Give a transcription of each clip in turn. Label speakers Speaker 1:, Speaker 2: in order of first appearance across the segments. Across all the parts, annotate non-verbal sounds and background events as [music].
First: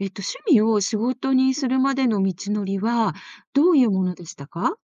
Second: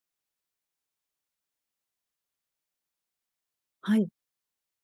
Speaker 1: 趣味を仕事にするまでの道のりは、どういう
Speaker 2: は
Speaker 1: も
Speaker 2: い。
Speaker 1: のでしたか？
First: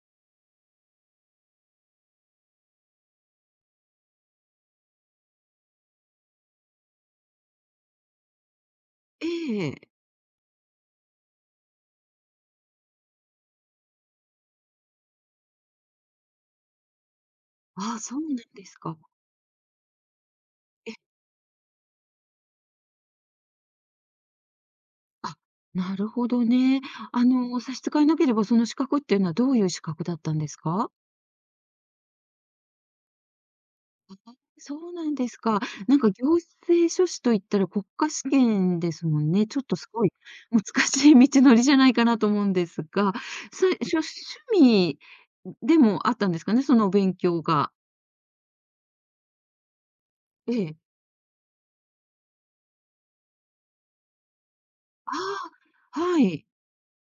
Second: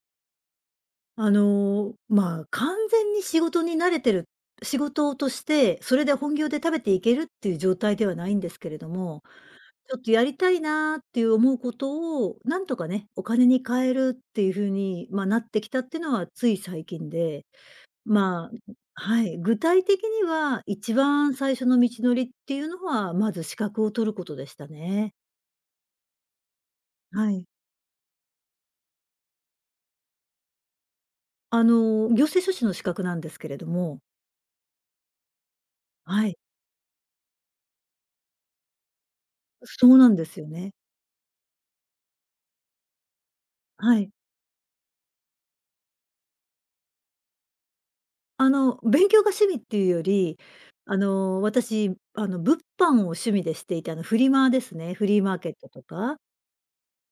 Speaker 2: 完全に仕事に慣れてる仕事として、それで本業で食べていけるっていう状態ではないんですけれども、
Speaker 1: ええ、
Speaker 2: ちょっとやりたいなーっていう思うことを、なんとかね、お金に換えるっていう風に、なってきたっていうのはつい最近で、
Speaker 1: ああ、そうなんですか。
Speaker 2: はい、具体的には一番最初の道のりっていうのは、まず資格を取ることでしたね。
Speaker 1: あ、なるほどね。あ
Speaker 2: はい。
Speaker 1: の、差し支えなければ、その資格っていうのはどういう資格だったんですか？
Speaker 2: 行政書士の資格なんですけれども、
Speaker 1: あ、そうなんですか。なんか
Speaker 2: は
Speaker 1: 行
Speaker 2: い、
Speaker 1: 政書士といったら国家試験ですもんね。ちょっと
Speaker 2: そ
Speaker 1: す
Speaker 2: う
Speaker 1: ご
Speaker 2: な
Speaker 1: い
Speaker 2: んですよね。
Speaker 1: 難しい道のりじゃないかなと思うんですが、さいし
Speaker 2: は
Speaker 1: ょ
Speaker 2: い。
Speaker 1: 趣味でもあったんですかね？その勉強が。
Speaker 2: 勉強が趣味っていうより、
Speaker 1: ええ。
Speaker 2: 私、物販を趣味でしていて、フリマですね、フ
Speaker 1: あ
Speaker 2: リーマーケットと
Speaker 1: あ、
Speaker 2: か。
Speaker 1: はい。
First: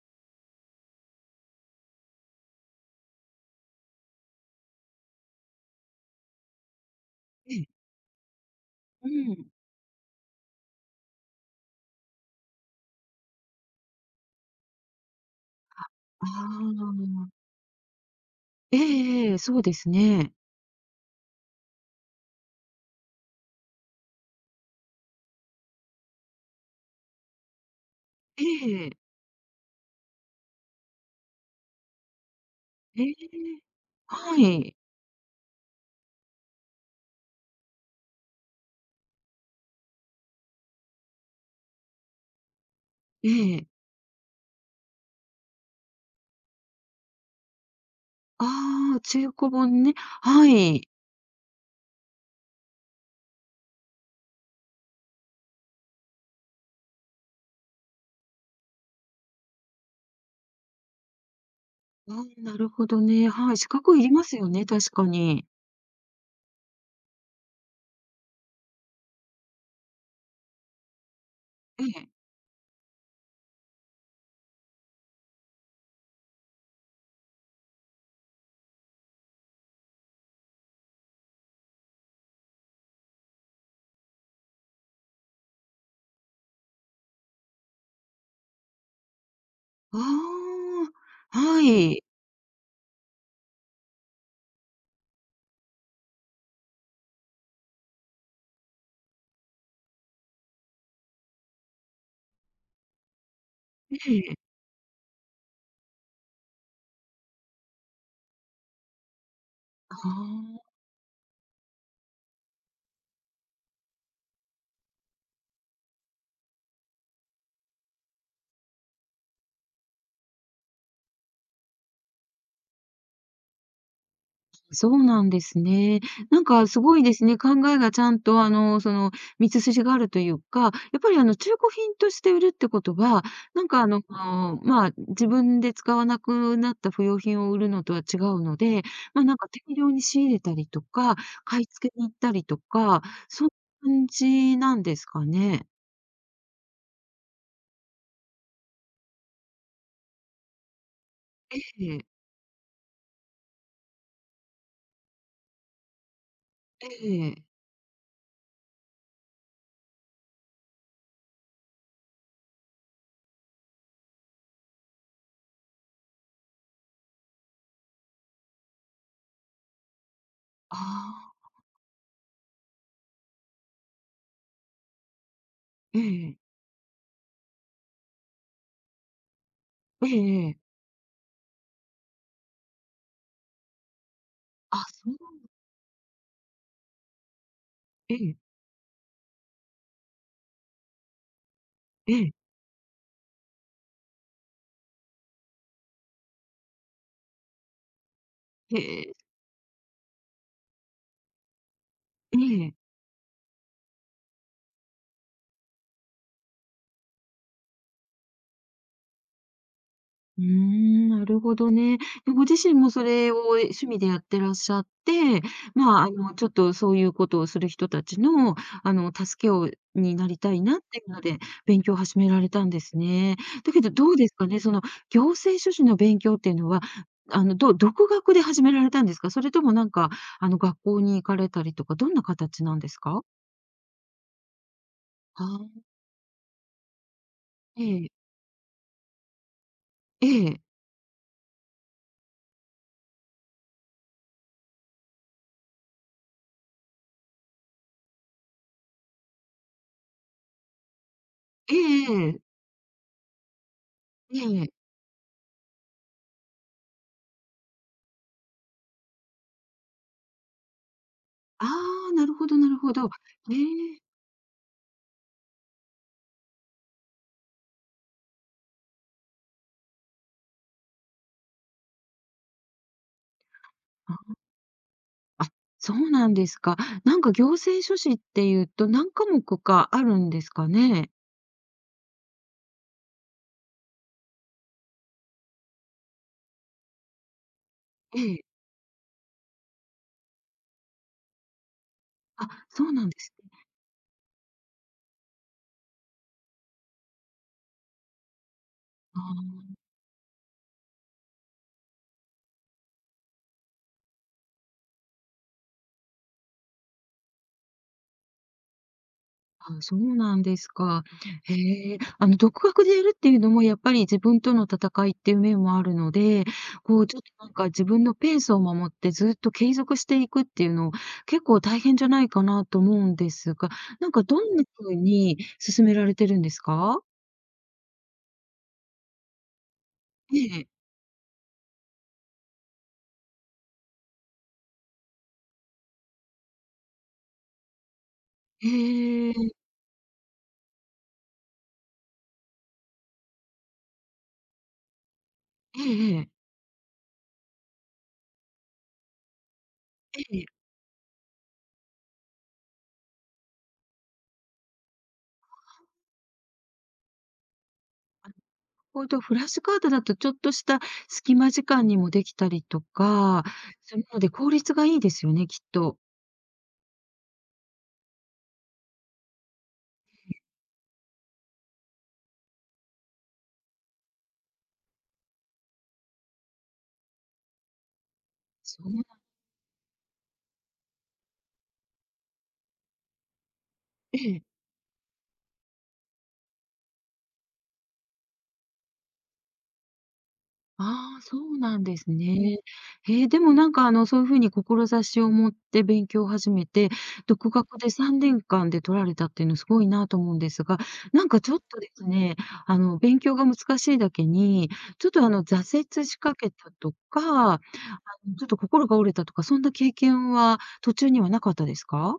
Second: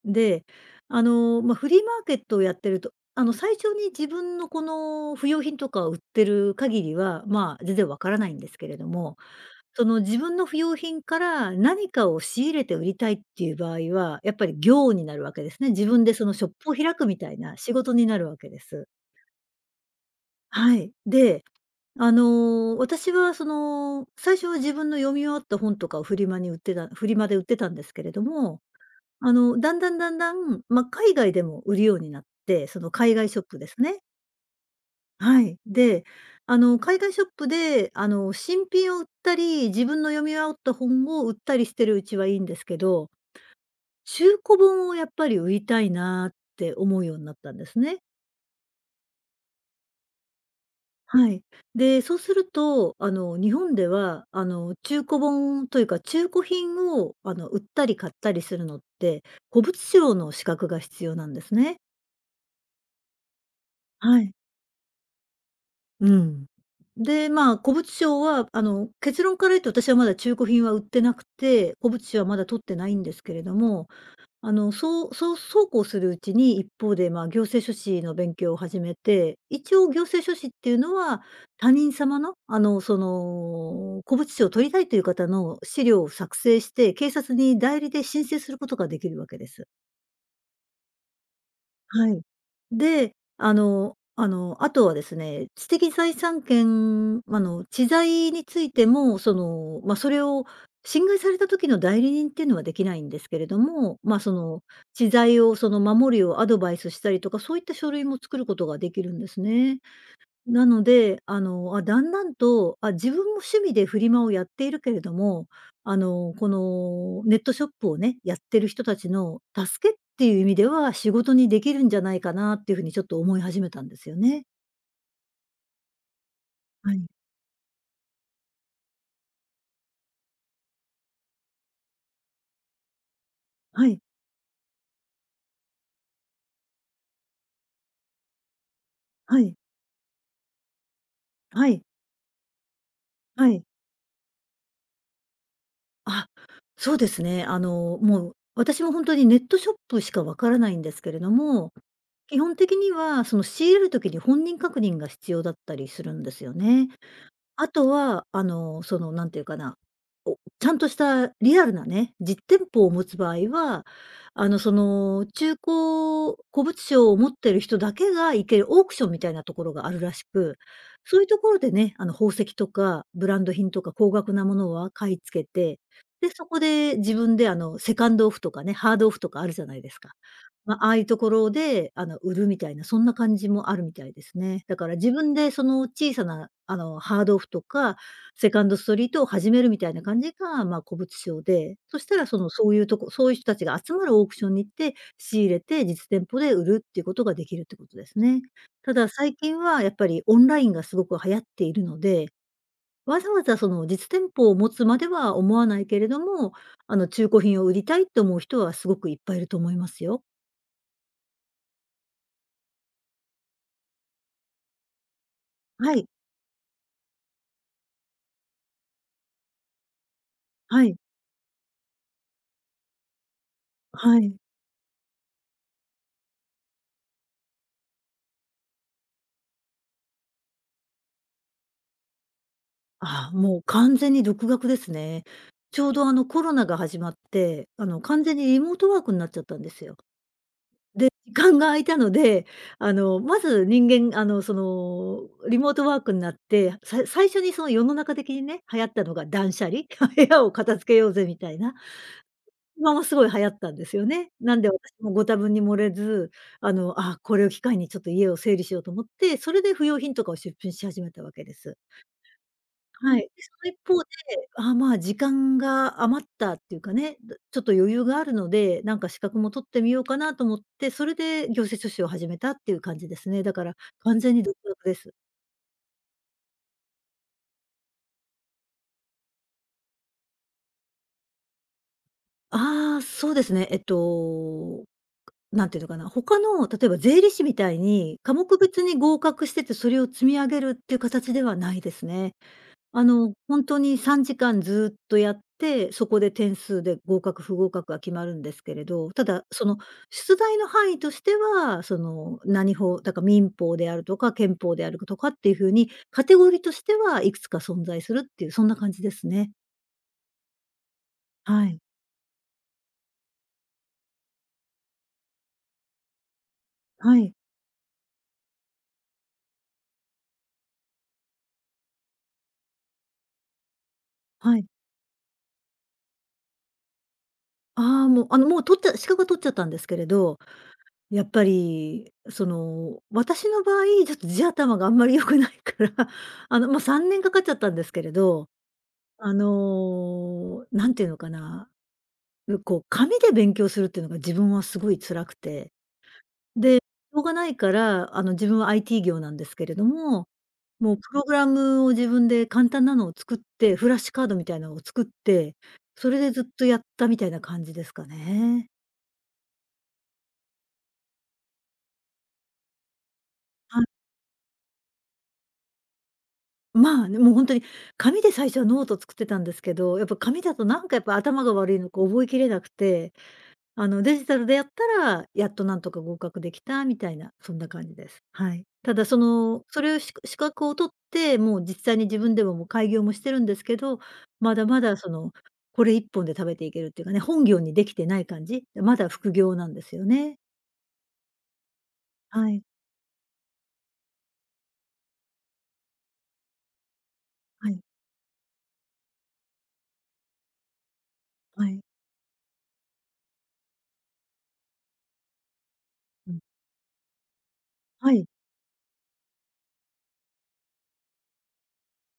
Speaker 2: で、フリーマーケットをやってると、最初に自分のこの不用品とかを売ってる限りは、
Speaker 1: ええ。
Speaker 2: 全然わからないんですけれど
Speaker 1: う
Speaker 2: も、
Speaker 1: ん。
Speaker 2: その自分の不用品から何かを仕入れて売りたいっていう場合は、やっぱり業になるわけですね。自分でそのショップを
Speaker 1: あ
Speaker 2: 開くみたい
Speaker 1: あ。
Speaker 2: な仕事になるわけで
Speaker 1: ええ、
Speaker 2: す。
Speaker 1: ええ、ええ、そうですね。
Speaker 2: はい。で、私はその、最初は自分の読み終わった本とかをフリマで売ってたんですけれど
Speaker 1: え
Speaker 2: も、
Speaker 1: え。
Speaker 2: だんだん、海外でも売るようになって、その
Speaker 1: え
Speaker 2: 海外ショップ
Speaker 1: え。
Speaker 2: ですね。
Speaker 1: はい。
Speaker 2: はい。で、海外ショップで、新品を売ったり、自分の読み終わった本を売ったりしてるうちはいいんですけど、
Speaker 1: ええ。
Speaker 2: 中古本をやっぱり売りたいなって思うようになったんですね。
Speaker 1: ああ、中古本ね。はい。
Speaker 2: はい。で、そうすると、日本では、中古本というか、中古品を、売ったり買ったりするのって、古物商の資格が必要なんですね。
Speaker 1: あーなるほどね。はい、資格いり
Speaker 2: は
Speaker 1: ま
Speaker 2: い。
Speaker 1: すよね、確かに。
Speaker 2: うん。で、古物商は、結論から言うと私はまだ中古品は売ってなくて、
Speaker 1: え
Speaker 2: 古物
Speaker 1: え。
Speaker 2: 商はまだ取ってないんですけれども、そうそうそうこうするうちに、一方で、行政書士の勉強を始めて、一応行政書士っていうのは、他人様の、その、古物商を取りたいという方の資料を作成して、警察に代理で申請することができるわけです。
Speaker 1: ああ、はい。
Speaker 2: はい。で、あとはですね、知的財産権知財についても、その、それを侵害された時の代理人っていうのはできないんですけれど
Speaker 1: え
Speaker 2: も、
Speaker 1: え。
Speaker 2: 知財をその守りをアドバイスしたりとか、そういった書類も作ることができるんですね。
Speaker 1: ああ。
Speaker 2: なので、だんだんと、自分も趣味でフリマをやっているけれども、このネットショップをね、やってる人たちの助けっていう意味では、仕事にできるんじゃないかなっていうふうにちょっと思い始めたんですよね。
Speaker 1: そうなんですね。なんかす
Speaker 2: は
Speaker 1: ご
Speaker 2: い。
Speaker 1: いですね。考えがちゃんと、道筋があるというか、やっぱり中古品として売るってことは、
Speaker 2: はい。
Speaker 1: 自分で使わなくなった不要品を売るのとは違うので、
Speaker 2: はい。
Speaker 1: 大量に仕入れたりとか、買い
Speaker 2: はい。
Speaker 1: 付けに行ったりとか、そ
Speaker 2: は
Speaker 1: ん
Speaker 2: い。
Speaker 1: な感じなんですかね。
Speaker 2: あ、そうですね。もう私も本当にネットショップしかわからないんですけれど
Speaker 1: え
Speaker 2: も、
Speaker 1: え、
Speaker 2: 基本的にはその仕入れるときに本人確認が必要だったりするんですよね。
Speaker 1: ええ、
Speaker 2: あとは、その、なんていうかな、ちゃんとしたリアルなね、実店舗を持つ場合は、その、中古古物商を持ってる人だけが行けるオークションみたいなところがあるらしく、そういう
Speaker 1: あ
Speaker 2: とこ
Speaker 1: あ、
Speaker 2: ろでね、宝石とかブランド品とか高額なものは買い付けて、
Speaker 1: え
Speaker 2: で、
Speaker 1: え、
Speaker 2: そこで自分で、セカンドオフとかね、ハードオフとかあるじゃないです
Speaker 1: え
Speaker 2: か。
Speaker 1: え、ええ、
Speaker 2: ああいうところで、売るみたいな、そんな感じもあるみたいですね。だ
Speaker 1: あ、
Speaker 2: から自
Speaker 1: そう、
Speaker 2: 分でその小さな、ハードオフとか、
Speaker 1: ええ、
Speaker 2: セカンドストリートを始めるみたいな感じが、古物商で、そし
Speaker 1: え
Speaker 2: たら
Speaker 1: え、
Speaker 2: その、そういうとこそういう人たちが集まるオークションに行って、仕入れて実店舗で売るっていうことができるってことですね。
Speaker 1: え
Speaker 2: ただ
Speaker 1: え、
Speaker 2: 最近はやっぱりオンラインがすごく流行っているので、
Speaker 1: ええ。
Speaker 2: わざわざその実店舗を持つまでは思わないけれども、中古品を売りたいと思う人はすごくいっぱいいると思いますよ。
Speaker 1: うーん、なるほどね。で、ご自身もそれを趣味でやってらっしゃって、
Speaker 2: は
Speaker 1: まあ、
Speaker 2: い。
Speaker 1: あの、ちょっとそういうことをする人たちの、助けをになりたいなっ
Speaker 2: はい、
Speaker 1: ていうので、勉強を始められたんですね。だけどどう
Speaker 2: は
Speaker 1: です
Speaker 2: い。
Speaker 1: かね、その行政書士の勉強っていうのは、ど独学で始められたんですか？それとも、学校に行かれたりとか、どんな形なんですか？
Speaker 2: ああ、もう完全に独学ですね。
Speaker 1: あ
Speaker 2: ち
Speaker 1: あ、
Speaker 2: ょうどあのコロナが始まって、
Speaker 1: え
Speaker 2: あの
Speaker 1: え、
Speaker 2: 完全にリモートワークになっちゃったんですよ。
Speaker 1: ええ、
Speaker 2: 時間が空いたので、あのまず人間、あのそのリモートワークになって、最初にその世の中的にね、流行ったのが断捨離、[laughs] 部屋を片付けようぜみたいな、
Speaker 1: ええ、ええ、
Speaker 2: 今もすごい流行ったんですよね。
Speaker 1: え
Speaker 2: なん
Speaker 1: え、
Speaker 2: で私
Speaker 1: ええ、
Speaker 2: もご多分に漏れず、これを機会にちょっと家を整理しようと思って、それで不要品とかを出品し始めたわけで
Speaker 1: あ
Speaker 2: す。
Speaker 1: あ、なるほど、なるほど。
Speaker 2: はい。で、そ
Speaker 1: え
Speaker 2: の一方
Speaker 1: え。
Speaker 2: で、時間が余ったっていうかね、ちょっと余裕があるので、なんか資格も取ってみようかなと思って、それで行政書士を始めたっていう感じですね。だから完全に独学です。
Speaker 1: あ、そうなんですか。なんか行政書士っていうと何科目かあるんですかね？
Speaker 2: そうですね。なんていうのかな、他の例えば税理士みたいに、
Speaker 1: え
Speaker 2: 科
Speaker 1: え。
Speaker 2: 目別に合格してて、それを積み上げるっていう形ではないですね。
Speaker 1: あ、そうなんですね。
Speaker 2: ほんに3時間ずっとやって、そこで点数で合格不合格が決まるんですけれど、ただ、
Speaker 1: あ
Speaker 2: その出題の範囲としては、その、何法、だから民法であるとか憲法であるとかっていう風に、カテゴリーとしてはいくつか存在するっていう、そんな感じですね。
Speaker 1: ーあ、そうなんですか。へ
Speaker 2: はい。
Speaker 1: え。あの、独学でやるっていうのもやっぱり自分との戦いっていう面もあるので、こう
Speaker 2: は
Speaker 1: ちょっ
Speaker 2: い。
Speaker 1: と自分のペースを守ってずっと継続していくっていうの、結構大変じゃないかなと思うんですが、どん
Speaker 2: は
Speaker 1: な
Speaker 2: い。
Speaker 1: 風に進められてるんですか？
Speaker 2: ああ、もう、あの、もう取っちゃ資格は取っちゃったんですけれど、
Speaker 1: え
Speaker 2: やっぱり、その、私の場合、ちょっと地頭があんまり良くないから、[laughs] 3年かかっちゃったんですけれどなんていうのかな、こう、紙で勉強するっていうのが自分はすごい辛くて、
Speaker 1: え、ええ、ええ。
Speaker 2: で、しょうがないから、自分は IT 業なんですけれど
Speaker 1: え
Speaker 2: も、
Speaker 1: え。
Speaker 2: もうプログラムを自分で簡単なのを作って、フラッシュカードみたいなのを作って、それでずっとやったみたいな感じですかね。
Speaker 1: ほんと、フラッシュカードだとちょっとした隙間時間にもできたりとか
Speaker 2: はい。
Speaker 1: するので、効率がいいですよね、きっと。
Speaker 2: もう本当に紙で最初はノート作ってたんですけど、やっぱ紙だとなんかやっぱ頭が悪いのか覚えきれなくてデジタルでやったら、やっとなんとか合格できたみたいな、そんな感じです。はい。
Speaker 1: そう
Speaker 2: た
Speaker 1: な、
Speaker 2: だその、それをし資格を取って、もう実際に自分でももう開業もしてるんですけど、
Speaker 1: ええ。
Speaker 2: まだまだその、これ一本で食べていけるっていうかね、本業にできてない感じ、まだ副業なんですよね。
Speaker 1: ああ、そうなんです
Speaker 2: は
Speaker 1: ね。
Speaker 2: い、
Speaker 1: へえ、でもそういう風に志を持って勉強を始めて、独
Speaker 2: は
Speaker 1: 学
Speaker 2: い、
Speaker 1: で3年間で取られたっていうのすごいなと思うんですが、なんかちょっ
Speaker 2: は
Speaker 1: と
Speaker 2: い。
Speaker 1: ですね、勉強が難しいだけに、ちょっと挫折し
Speaker 2: う
Speaker 1: か
Speaker 2: ん、
Speaker 1: けたとか、
Speaker 2: はい。
Speaker 1: ちょっと心が折れたとか、そんな経験は途中にはなかったですか？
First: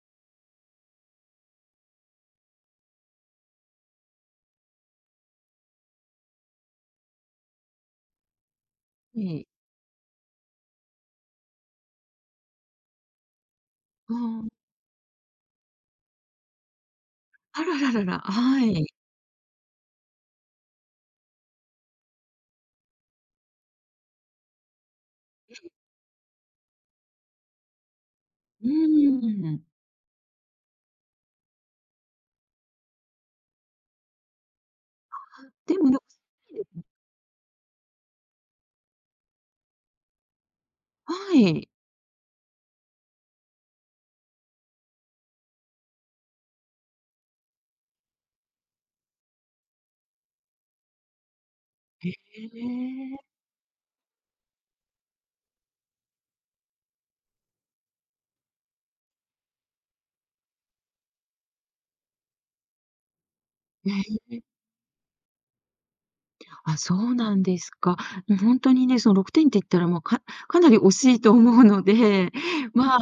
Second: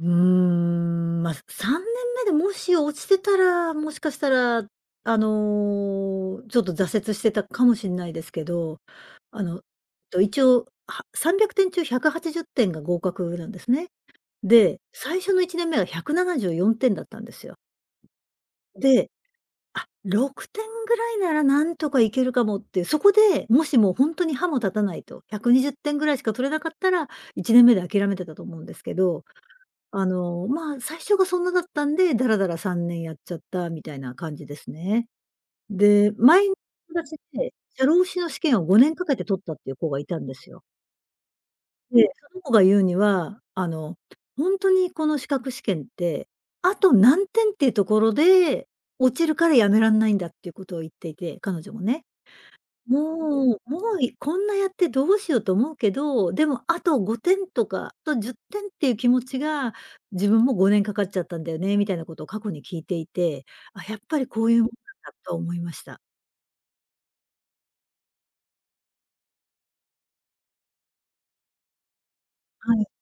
Speaker 2: うーん、3年目でもし落ちてたら、もしかしたら、ちょっと挫折してたかもしれないですけど、
Speaker 1: え
Speaker 2: あ
Speaker 1: え、
Speaker 2: の、一応、300点中180点が合格なんですね。
Speaker 1: ああ、
Speaker 2: で、最初の1年目は174点だったんですよ。
Speaker 1: あらららら、はい。
Speaker 2: で、あ、6点ぐらいならなんとかいけるかもって、そこで、もしもう本当に歯も立たないと、120点ぐらいしか取れなかったら、1年目で諦めてたと思うん
Speaker 1: う
Speaker 2: ですけ
Speaker 1: ー
Speaker 2: ど
Speaker 1: ん。
Speaker 2: まあ、最初がそんなだったんで、だらだら3年やっちゃったみたいな感じですね。
Speaker 1: でも、
Speaker 2: で、前の友達で、社労士の試験を5年かけて取ったっていう子がいたんですよ。
Speaker 1: はい。
Speaker 2: で、その子が言うには、ほんとにこの資格試験って、あと何点っていうところで落ちるからやめらんないんだっていうことを言っていて、彼女もね。
Speaker 1: へえ。
Speaker 2: もう、もう、いこんなやってどうしようと思うけど、でもあと5点とか、あと10点ってんっていう気持ちが、自分も5年かかっちゃったんだよね、みたいなことを過去に聞いていて、あ、
Speaker 1: え
Speaker 2: やっぱり
Speaker 1: え、
Speaker 2: こういうもんなんだと思いました。
Speaker 1: あ、そうなんですか。もうほんとにね、その6点って言ったら、もうか、かなり惜しいと思うので、
Speaker 2: は
Speaker 1: [laughs]
Speaker 2: い。
Speaker 1: まあ、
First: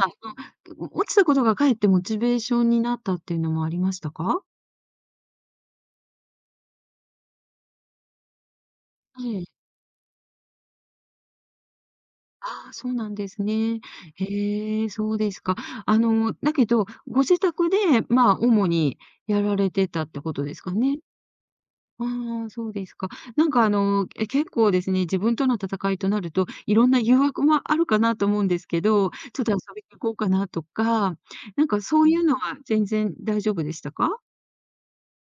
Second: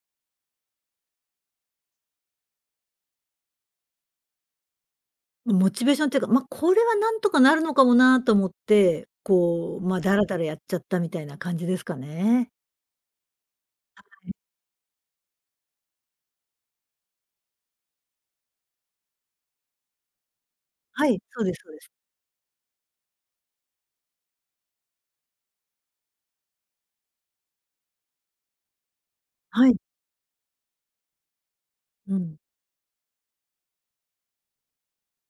Speaker 1: その、落ちたことがかえってモチベーションになったっていうのもありましたか？
Speaker 2: モチベーションっていうか、ま、これはなんとかなるのかもなと思って、
Speaker 1: ええ、
Speaker 2: こう、ま、だらだらやっちゃったみたいな感じですかね。
Speaker 1: ああ、そうなんですね。
Speaker 2: はい。
Speaker 1: へえ、そうですか。あの、だけど、ご自宅で、まあ、主にやられてたってことですかね？
Speaker 2: はい、そうですそうです。
Speaker 1: ああ、そうですか。結構ですね、自分との戦いとなると、いろんな誘惑もあるかなと思うんですけど、ちょっと遊
Speaker 2: はい。
Speaker 1: びに行こうかなとか、そう
Speaker 2: う
Speaker 1: いうの
Speaker 2: ん。
Speaker 1: は全然大丈夫でしたか？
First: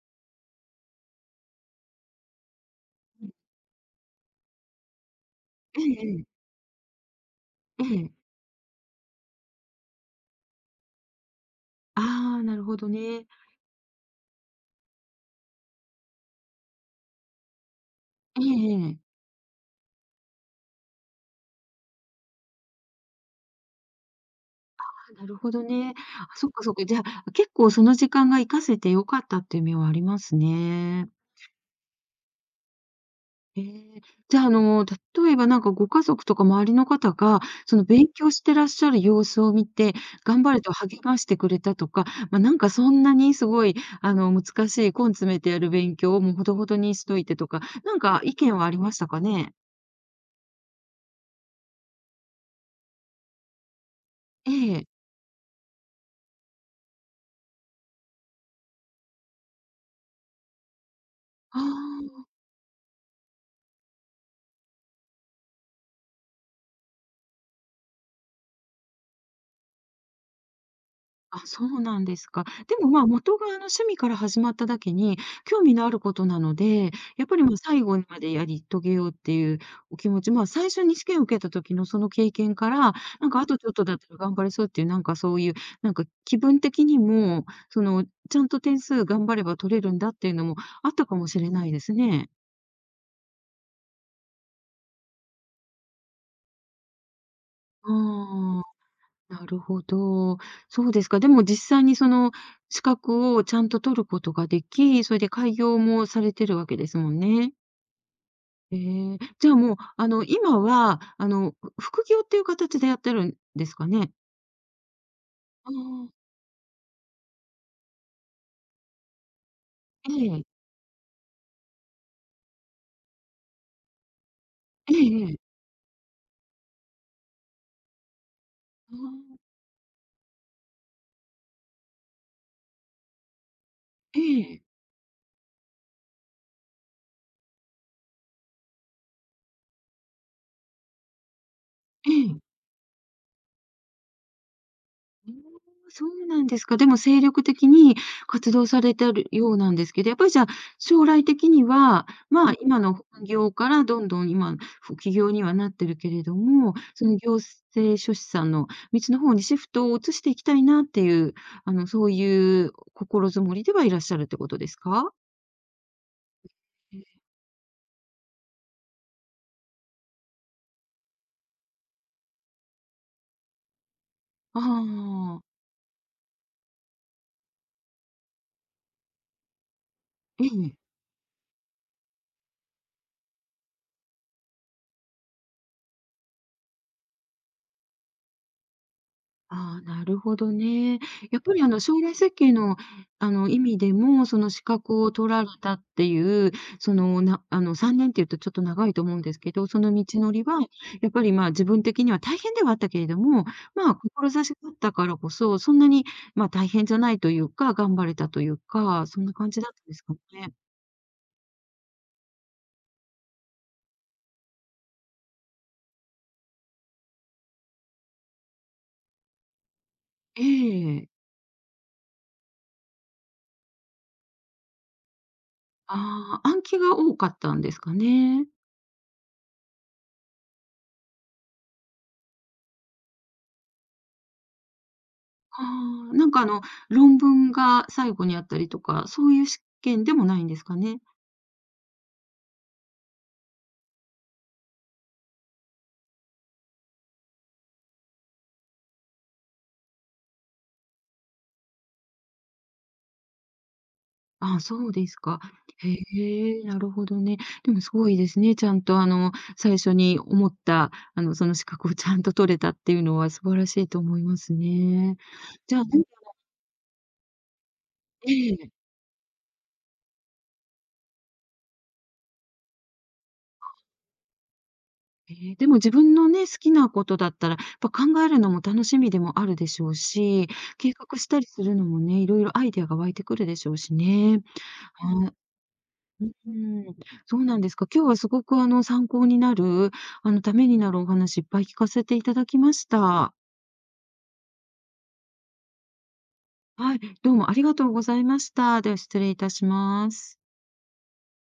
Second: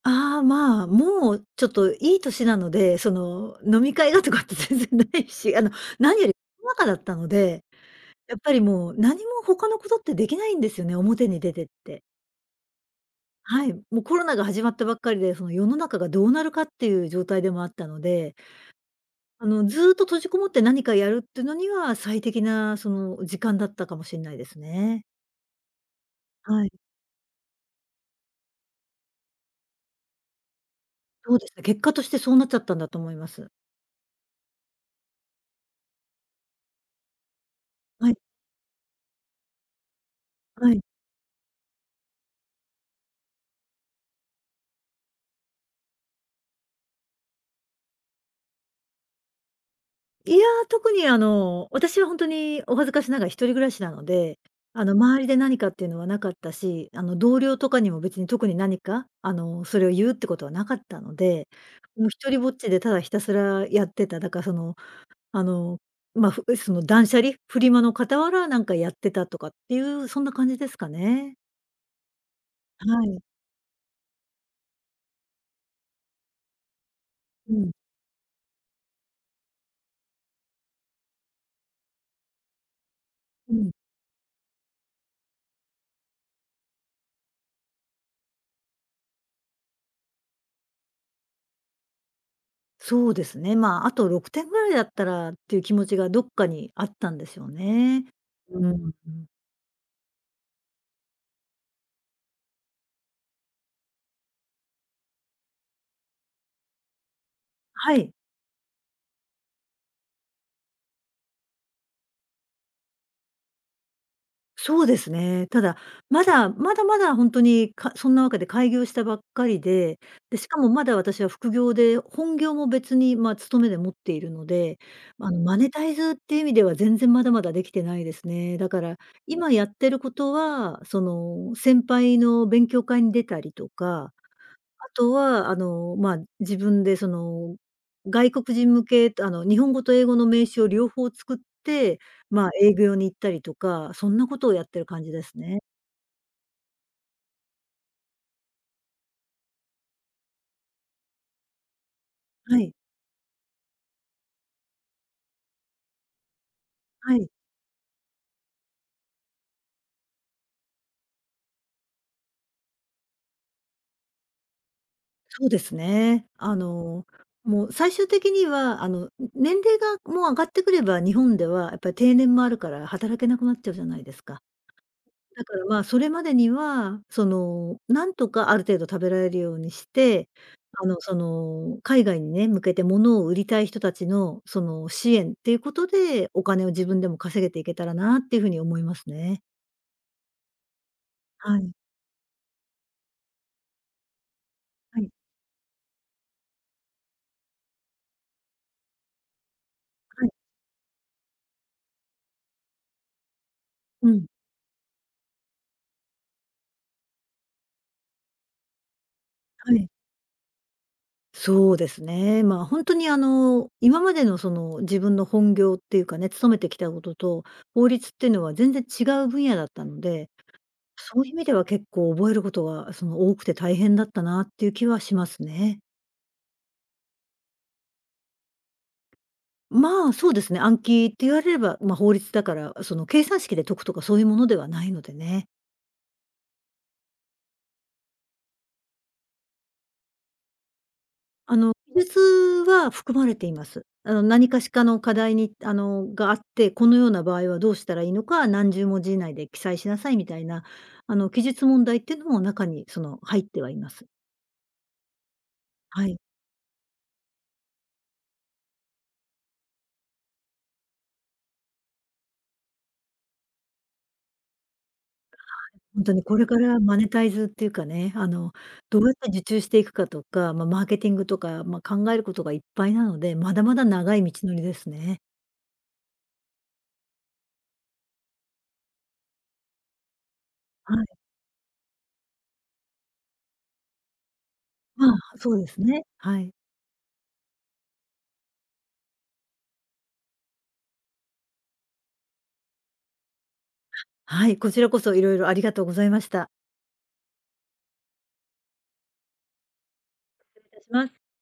Speaker 2: ああ、まあ、もうちょっといい年なので、そ
Speaker 1: うん。
Speaker 2: の、飲み会がとかって全然ないし、
Speaker 1: ええ、
Speaker 2: 何
Speaker 1: え
Speaker 2: より
Speaker 1: え。
Speaker 2: コロナ禍だったので、
Speaker 1: ええ。
Speaker 2: やっぱりもう何も他のことってできないんですよね、表に出てって。
Speaker 1: ああ、なるほどね。
Speaker 2: はい、もうコロナが始まったばっかりで、その世の中がどうなるかっていう状態でもあったので、
Speaker 1: ええ、
Speaker 2: ずーっと閉じこもって何かやるっていうのには最適なその時間だったかもしれないですね。
Speaker 1: あ、なるほどね。あ、そっか、
Speaker 2: はい、
Speaker 1: そっか。じゃあ、結構その時間が活かせて良かったっていう面はありますね。
Speaker 2: そうですね、結果としてそうなっちゃったんだと思います。
Speaker 1: ええ、じゃあ、例えばご家族とか周りの方が、その勉
Speaker 2: はい、
Speaker 1: 強してらっしゃる様子を見て、頑張れ
Speaker 2: は
Speaker 1: と
Speaker 2: い。
Speaker 1: 励ましてくれたとか、まあ、なんかそんなにすごい、あの、難しい根詰めてやる勉強をもうほどほどにしといてとか、意見はありましたかね？
Speaker 2: いや、特に私は本当にお恥ずかしながら一人暮らしなので、
Speaker 1: ええ、
Speaker 2: 周りで何かっていうのはなかったし、同僚とかにも別に特に何か、それを言うってことはなかったので、
Speaker 1: あ
Speaker 2: もう
Speaker 1: あ。
Speaker 2: 一人ぼっちでただひたすらやってた。だからその、あの、まあ、ふその断捨離、フリマの傍らなんかやってたとかっていう、そんな感じですかね。
Speaker 1: あ、そうなんですか。でも、ま
Speaker 2: は
Speaker 1: あ、
Speaker 2: い。
Speaker 1: 元があの趣味から始まっただけに、興味のあることなので、やっぱり、
Speaker 2: う
Speaker 1: まあ、
Speaker 2: ん、
Speaker 1: 最後までやり遂げようっていうお気持ち、まあ、最初に試験を受けた時のその経験から、あ
Speaker 2: う
Speaker 1: とちょ
Speaker 2: ん。
Speaker 1: っとだったら頑張れそうっていう、気分的にも、その、ちゃんと点数頑張れば取れるんだっていうのもあったかもしれないですね。
Speaker 2: そうですね。まあ、あと6点ぐらいだったらっていう気持ちがどっかにあったんでしょうね。
Speaker 1: ああ。
Speaker 2: うん。
Speaker 1: なるほど。そうですか。でも実際にその資格をちゃんと取ることができ、それで開業もされてるわけですもんね。
Speaker 2: はい。
Speaker 1: ええ、じゃあもう、今は、副業っていう形でやってるんですかね？
Speaker 2: そうですね。た
Speaker 1: あ
Speaker 2: だ、ま
Speaker 1: あ、
Speaker 2: だまだまだ本当に、かそんなわけで開業したばっかりで、
Speaker 1: え
Speaker 2: で、
Speaker 1: え。
Speaker 2: しかもまだ私は副業で、本業も別に、まあ、勤めで持っているので、
Speaker 1: ええ、ええ。
Speaker 2: マネタイズっていう意味では全然まだまだできてないですね。だか
Speaker 1: あ
Speaker 2: ら、
Speaker 1: あ、
Speaker 2: 今やってることは、その、先輩の勉強会に出たりとか、
Speaker 1: ええ、
Speaker 2: あとは、まあ、自分でその、外国人向けあの、日本語と英語の名詞を両方作って、
Speaker 1: え
Speaker 2: まあ、
Speaker 1: え。
Speaker 2: 営業に行ったりとか、そんなことをやってる感じで
Speaker 1: うーん、
Speaker 2: すね。
Speaker 1: そうなんですか。でも精力的に活動されてるようなんですけど、やっぱりじゃあ、将来的には、まあ、
Speaker 2: はい、
Speaker 1: 今の本業からどんどん今、副起業にはなってるけれども、そ
Speaker 2: は
Speaker 1: の
Speaker 2: い、
Speaker 1: 行政書士さんの道の方にシフトを移していきたいなっていう、そういう心づもりではいらっしゃるってことですか？
Speaker 2: そうですね。
Speaker 1: え、
Speaker 2: もう最終的には、年齢がもう上がってくれば、日本ではやっぱり定年もあるから働けなくなっちゃうじゃないですか。
Speaker 1: ああ、
Speaker 2: だ
Speaker 1: ー、
Speaker 2: から、まあ、それまでには、その、なんとかある程度食べられるようにして、
Speaker 1: ええ。
Speaker 2: その、海外にね、向けて物を売りたい人たちの、その、支援っていうことで、お金を自分でも稼げていけたらなっていう風に思いますね。
Speaker 1: ああ、なるほどね。やっぱ
Speaker 2: は
Speaker 1: り
Speaker 2: い。
Speaker 1: 将来設計のあの意味でも、その資
Speaker 2: は
Speaker 1: 格
Speaker 2: い。
Speaker 1: を取られたっていう、そのなあの3年っていうとちょっと長いと思うんですけど、その道
Speaker 2: はい。
Speaker 1: のりはやっぱりまあ自分的には大変ではあったけれども、まあ
Speaker 2: うん。
Speaker 1: 志があったからこそ、そんなにまあ大変じゃないというか、頑張れたというか、そんな感じだ
Speaker 2: は
Speaker 1: ったん
Speaker 2: い。
Speaker 1: ですかね。
Speaker 2: そうですね。まあ、本当に、今までの、その、自分の本業っていうかね、勤めてきたことと、法律っていうのは全然違う分野だったので、
Speaker 1: ええ。
Speaker 2: そういう意味では結構覚えることが、その、多くて大変だったなっていう気はしますね。
Speaker 1: ああ、暗記が多かったんですかね。
Speaker 2: まあ、そうですね、暗記って言われれば、まあ、法律だから、その、計算式で解くとかそういうものではないのでね。
Speaker 1: ああ、論文が最後にあったりとか、そういう試験でもないんですかね？
Speaker 2: 記述は含まれています。何かしかの課題に、あの、があって、このような場合はどうしたらいいのか、何十文字以内で記載しなさいみたいな、記述問題っていうのも中に、その、入ってはいます。
Speaker 1: ああ、そうですか。へ
Speaker 2: はい。
Speaker 1: え、なるほどね。でもすごいですね。ちゃんと最初に思った、その資格をちゃんと取れたっていうのは素晴らしいと思いますね。じゃあ、
Speaker 2: 本当にこれからマネタイズっていうかね、
Speaker 1: ええ、
Speaker 2: どうやって受注していくかとか、まあ、マーケティングとか、まあ、考えることがいっぱいなので、まだまだ長い道のりですね。
Speaker 1: ええ、でも自分のね、好きなことだったら、やっぱ考えるのも楽しみでもあるでしょうし、計
Speaker 2: はい。
Speaker 1: 画したりするのもね、いろいろアイデアが湧いてくるでしょうしね。
Speaker 2: まあ、そうですね。
Speaker 1: う
Speaker 2: はい。
Speaker 1: ーん、そうなんですか。今日はすごく参考になる、ためになるお話いっぱい聞かせていただきました。
Speaker 2: はい、こちらこそいろいろありがとうございました。
Speaker 1: はい、どうもありがとうございました。では失礼いたします。
Speaker 2: 失礼いたします。